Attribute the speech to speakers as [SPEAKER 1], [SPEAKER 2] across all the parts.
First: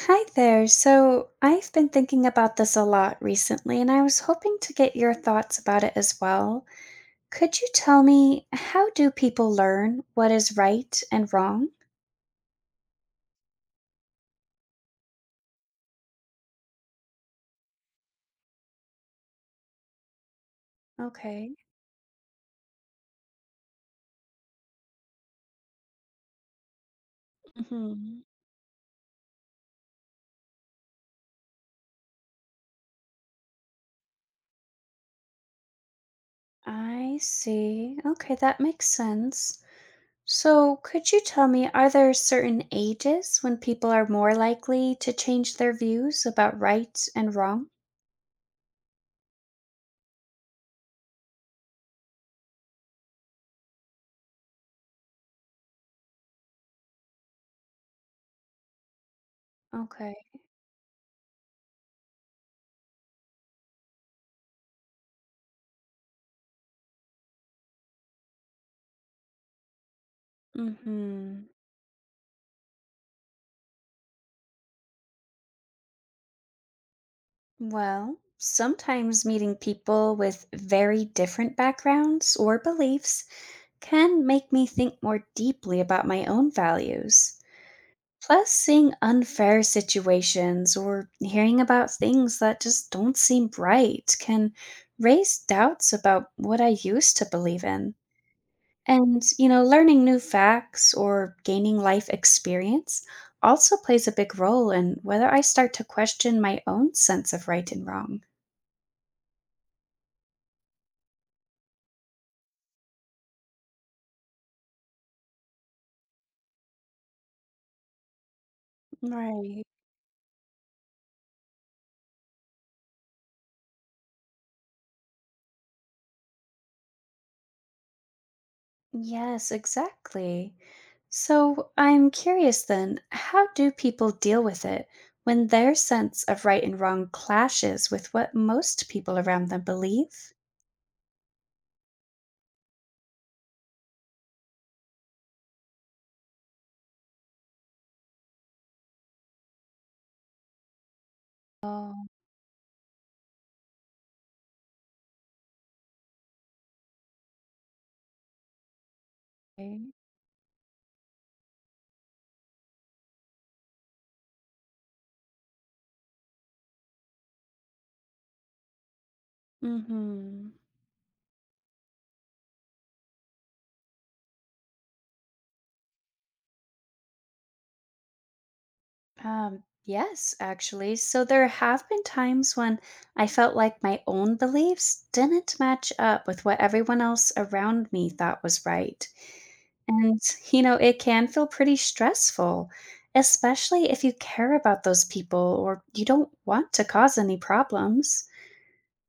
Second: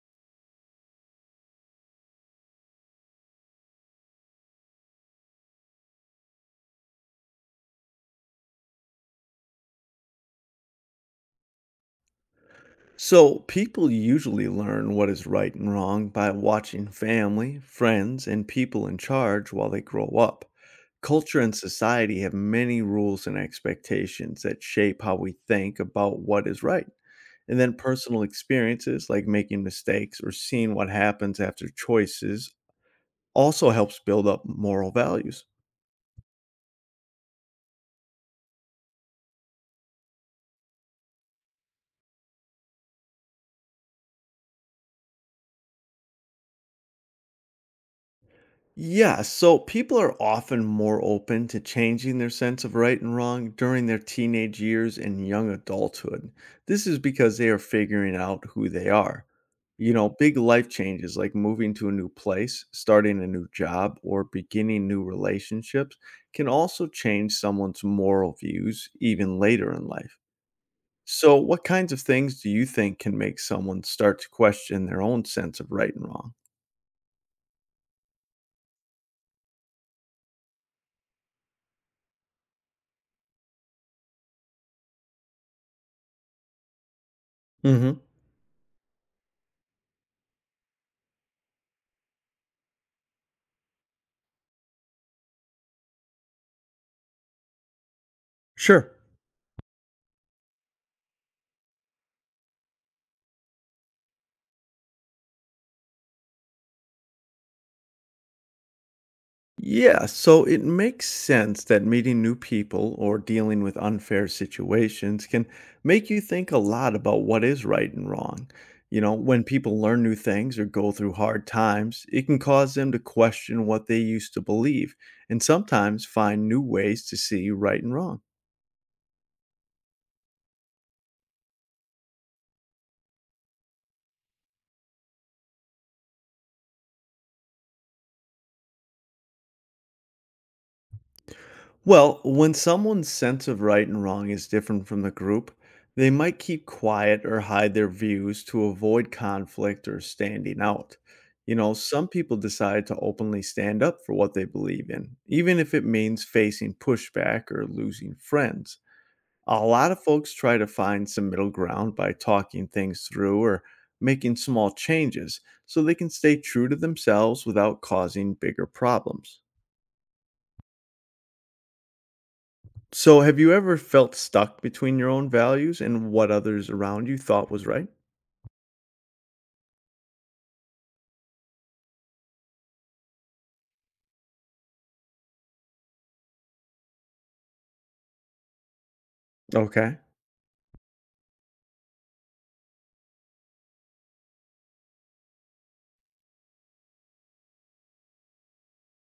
[SPEAKER 1] Hi there. So, I've been thinking about this a lot recently, and I was hoping to get your thoughts about it as well. Could you tell me, how do people learn what is right and wrong?
[SPEAKER 2] So, people usually learn what is right and wrong by watching family, friends, and people in charge while they grow up. Culture
[SPEAKER 1] Okay.
[SPEAKER 2] and society have many rules and expectations that shape how we think about what is right. And then
[SPEAKER 1] Hmm.
[SPEAKER 2] personal experiences like making mistakes or seeing what happens after choices also helps build up moral values.
[SPEAKER 1] I see. Okay, that makes sense. So, could you tell me, are there certain ages when people are more likely to change their views about right and wrong?
[SPEAKER 2] Yeah, so people are often more open to changing their sense of right and wrong during their teenage years and young adulthood. This is because they are figuring out who they are. You know,
[SPEAKER 1] Okay.
[SPEAKER 2] big life changes like moving to a new place, starting a new job, or beginning new relationships can also change someone's moral views even later in life. So,
[SPEAKER 1] Mm-hmm.
[SPEAKER 2] what kinds of things do you think can make someone start to question their own sense of right and wrong?
[SPEAKER 1] Well, sometimes meeting people with very different backgrounds or beliefs can make me think more deeply about my own values.
[SPEAKER 2] Hmm.
[SPEAKER 1] Plus, seeing unfair situations or hearing about things that just don't seem right can raise doubts about what I used to believe in.
[SPEAKER 2] Sure.
[SPEAKER 1] And, you know, learning new facts or gaining life experience also plays a big role in whether I start to question my own sense of right and wrong.
[SPEAKER 2] Yeah, so it makes sense that meeting new people or dealing with unfair situations can make you think a lot about what is right and wrong. You know, when
[SPEAKER 1] Right.
[SPEAKER 2] people learn new things or go through hard times, it can cause them to question what they used to believe and sometimes find new ways to see right and wrong.
[SPEAKER 1] Yes, exactly. So, I'm curious then, how do people deal with it when their sense of right and wrong clashes with what most people around them believe?
[SPEAKER 2] Well, when someone's sense of right and wrong is different from the group, they might keep quiet or hide their views to avoid conflict or standing out. You know,
[SPEAKER 1] Oh,
[SPEAKER 2] some people decide to openly stand up for what they believe in, even if it means facing pushback or losing friends. A lot
[SPEAKER 1] okay.
[SPEAKER 2] of folks try to find some middle ground by talking things through or making small changes so they can stay true to themselves without causing bigger problems.
[SPEAKER 1] Mm-hmm.
[SPEAKER 2] So, have you ever felt stuck between your own values and what others around you thought was right?
[SPEAKER 1] Yes, actually. So there have been times when I felt like my own beliefs didn't match up with what everyone else around me thought was right.
[SPEAKER 2] Okay.
[SPEAKER 1] And, you know, it can feel pretty stressful, especially if you care about those people or you don't want to cause any problems.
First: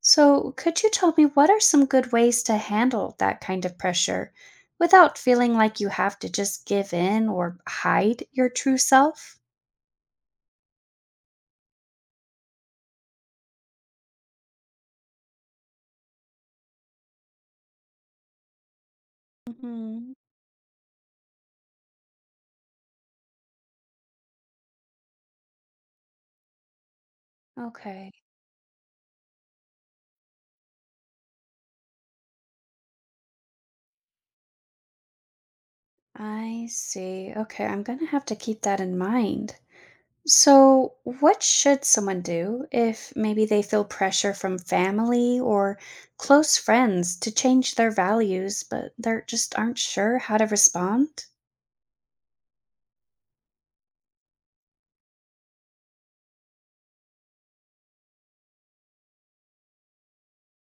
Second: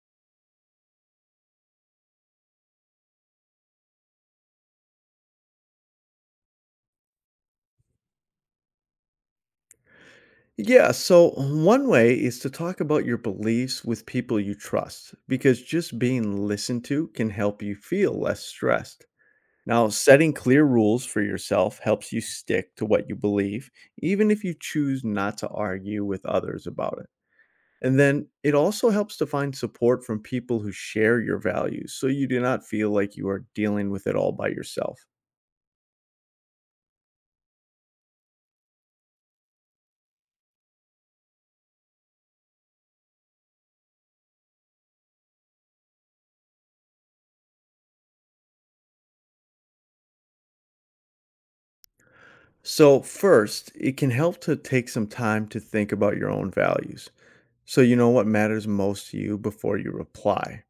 [SPEAKER 1] So, could you tell me, what are some good ways to handle that kind of pressure without feeling like you have to just give in or hide your true self?
[SPEAKER 2] Yeah, so one way is to talk about your beliefs with people you trust, because just being listened to can help you feel less stressed. Now,
[SPEAKER 1] Mhm.
[SPEAKER 2] setting clear rules for yourself helps you stick to what you believe, even if you choose not to argue with others about it. And
[SPEAKER 1] Okay,
[SPEAKER 2] then it also helps to find support from people who share your values so you do not feel like you are dealing with it all by yourself.
[SPEAKER 1] I see. Okay, I'm gonna have to keep that in mind. So, what should someone do if maybe they feel pressure from family or close friends to change their values, but they're just aren't sure how to respond?
[SPEAKER 2] So, first, it can help to take some time to think about your own values so you know what matters most to you before you reply.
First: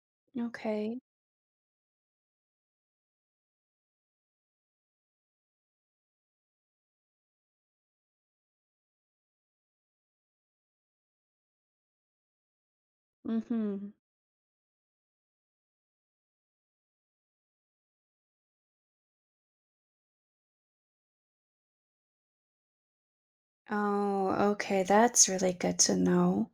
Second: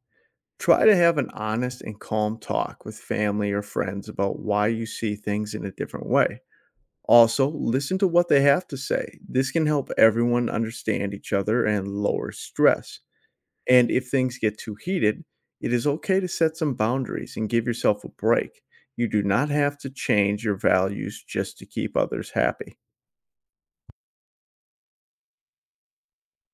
[SPEAKER 2] Try to
[SPEAKER 1] Okay.
[SPEAKER 2] have an honest and calm talk with family or friends about why you see things in a different way. Also, listen to what they have to say. This can help everyone understand each other and lower stress.
[SPEAKER 1] Mm-hmm.
[SPEAKER 2] And if things get too heated, it is okay to set some boundaries and give yourself a break. You do not have to change your values just to keep others happy.
[SPEAKER 1] Oh, okay, that's really good to know.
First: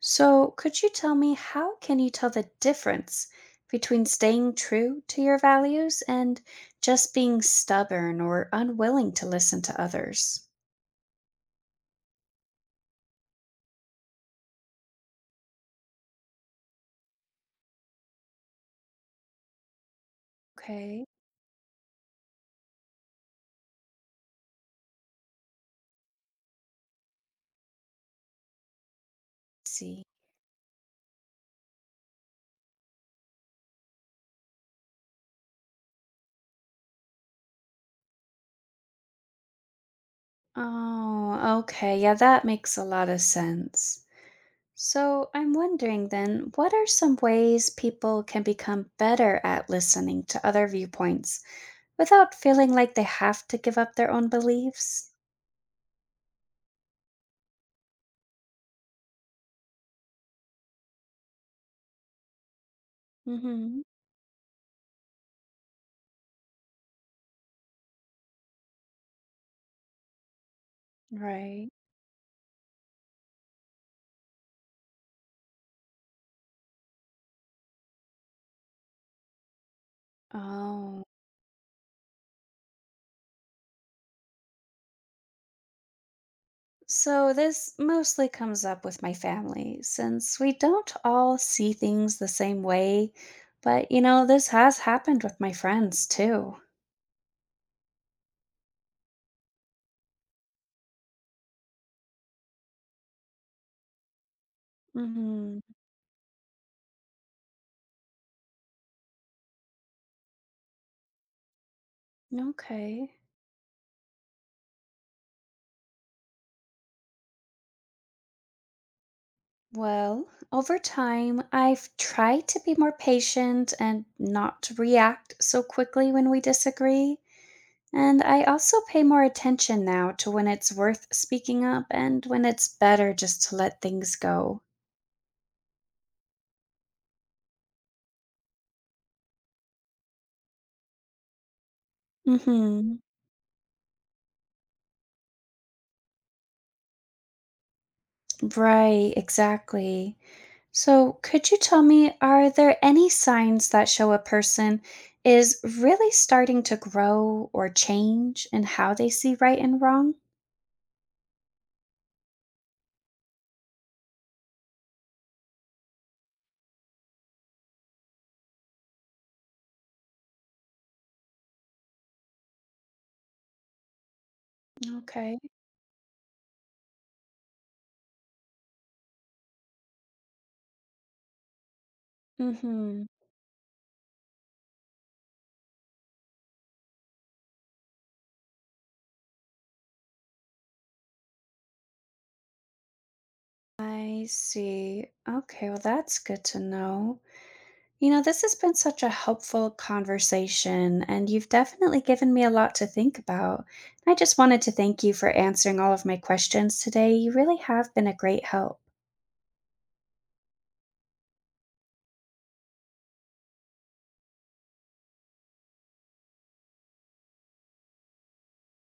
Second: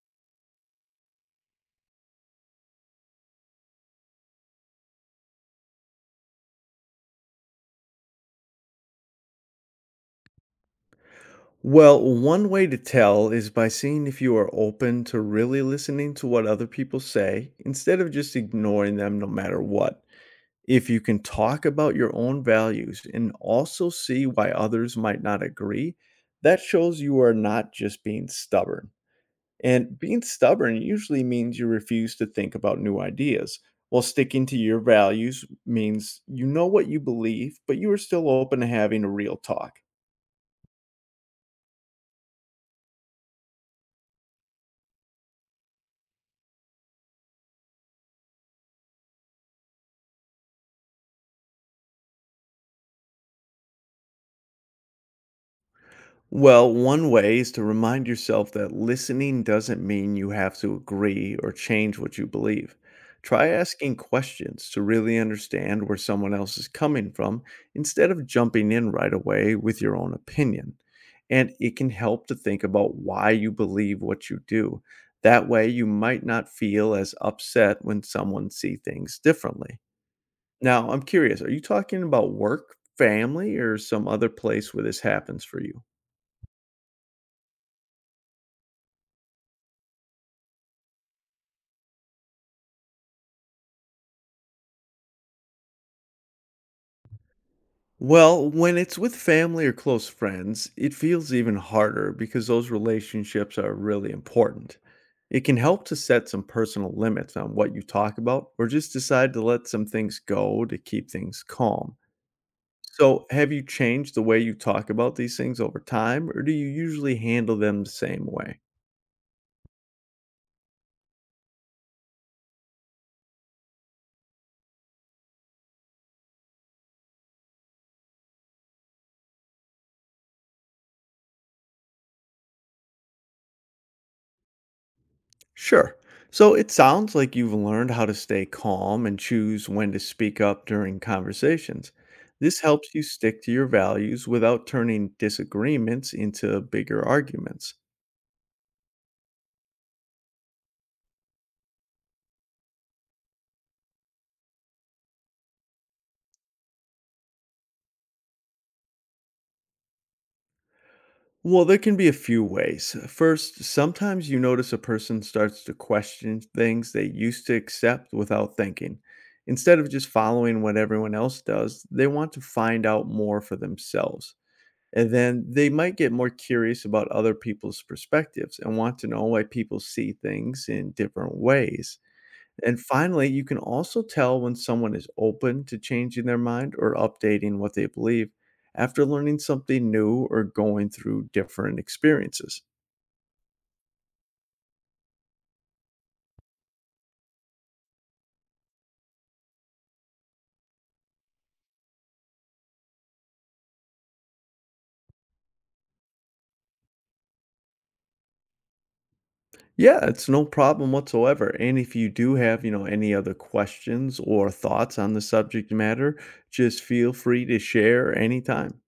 [SPEAKER 1] So, could you tell me, how can you tell the difference between staying true to your values and just being stubborn or unwilling to listen to others?
[SPEAKER 2] Well, one way to tell is by seeing if you are open to really listening to what other people say instead of just ignoring them no matter what. If you
[SPEAKER 1] Okay,
[SPEAKER 2] can talk about your own values and also see why others might not agree, that shows you are not just being stubborn.
[SPEAKER 1] let's
[SPEAKER 2] And
[SPEAKER 1] see.
[SPEAKER 2] being stubborn usually means you refuse to think about new ideas, while sticking to your values means you know what you believe, but you are still open to having a real talk.
[SPEAKER 1] Oh, okay. Yeah, that makes a lot of sense. So, I'm wondering then, what are some ways people can become better at listening to other viewpoints without feeling like they have to give up their own beliefs?
[SPEAKER 2] Well, one way is to remind yourself that listening doesn't mean you have to agree or change what you believe. Try
[SPEAKER 1] Mhm.
[SPEAKER 2] asking questions to really understand where someone else is coming from instead of jumping in right away with your own opinion. And
[SPEAKER 1] Right.
[SPEAKER 2] it can help to think about why you believe what you do. That way, you might not feel as upset when someone sees things differently. Now, I'm
[SPEAKER 1] Oh.
[SPEAKER 2] curious, are you talking about work, family, or some other place where this happens for you?
[SPEAKER 1] So, this mostly comes up with my family since we don't all see things the same way. But, you know, this has happened with my friends too.
[SPEAKER 2] Well, when it's with family or close friends, it feels even harder because those relationships are really important. It can
[SPEAKER 1] Hmm.
[SPEAKER 2] help to set some personal limits on what you talk about or just decide to let some things go to keep things calm.
[SPEAKER 1] Okay.
[SPEAKER 2] So, have you changed the way you talk about these things over time, or do you usually handle them the same way?
[SPEAKER 1] Well, over time, I've tried to be more patient and not to react so quickly when we disagree. And I also pay more attention now to when it's worth speaking up and when it's better just to let things go.
[SPEAKER 2] Sure. So it sounds like you've learned how to stay calm and choose when to speak up during conversations. This helps
[SPEAKER 1] Hmm.
[SPEAKER 2] you stick to your values without turning disagreements into bigger arguments.
[SPEAKER 1] Right, exactly. So, could you tell me, are there any signs that show a person is really starting to grow or change in how they see right and wrong?
[SPEAKER 2] Well, there can be a few ways. First, sometimes you notice a person starts to question things they used to accept without thinking. Instead of just following what everyone else does, they want to find out more for themselves. And
[SPEAKER 1] Okay.
[SPEAKER 2] then they might get more curious about other people's perspectives and want to know why people see things in different ways. And
[SPEAKER 1] Mhm.
[SPEAKER 2] finally, you can also tell when someone is open to changing their mind or updating what they believe after learning something new or going through different experiences.
[SPEAKER 1] I see. Okay, well that's good to know. You know, this has been such a helpful conversation, and you've definitely given me a lot to think about. I just wanted to thank you for answering all of my questions today. You really have been a great help.
[SPEAKER 2] Yeah, it's no problem whatsoever. And if you do have, you know, any other questions or thoughts on the subject matter, just feel free to share anytime.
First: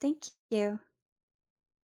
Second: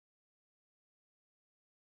[SPEAKER 1] Thank you.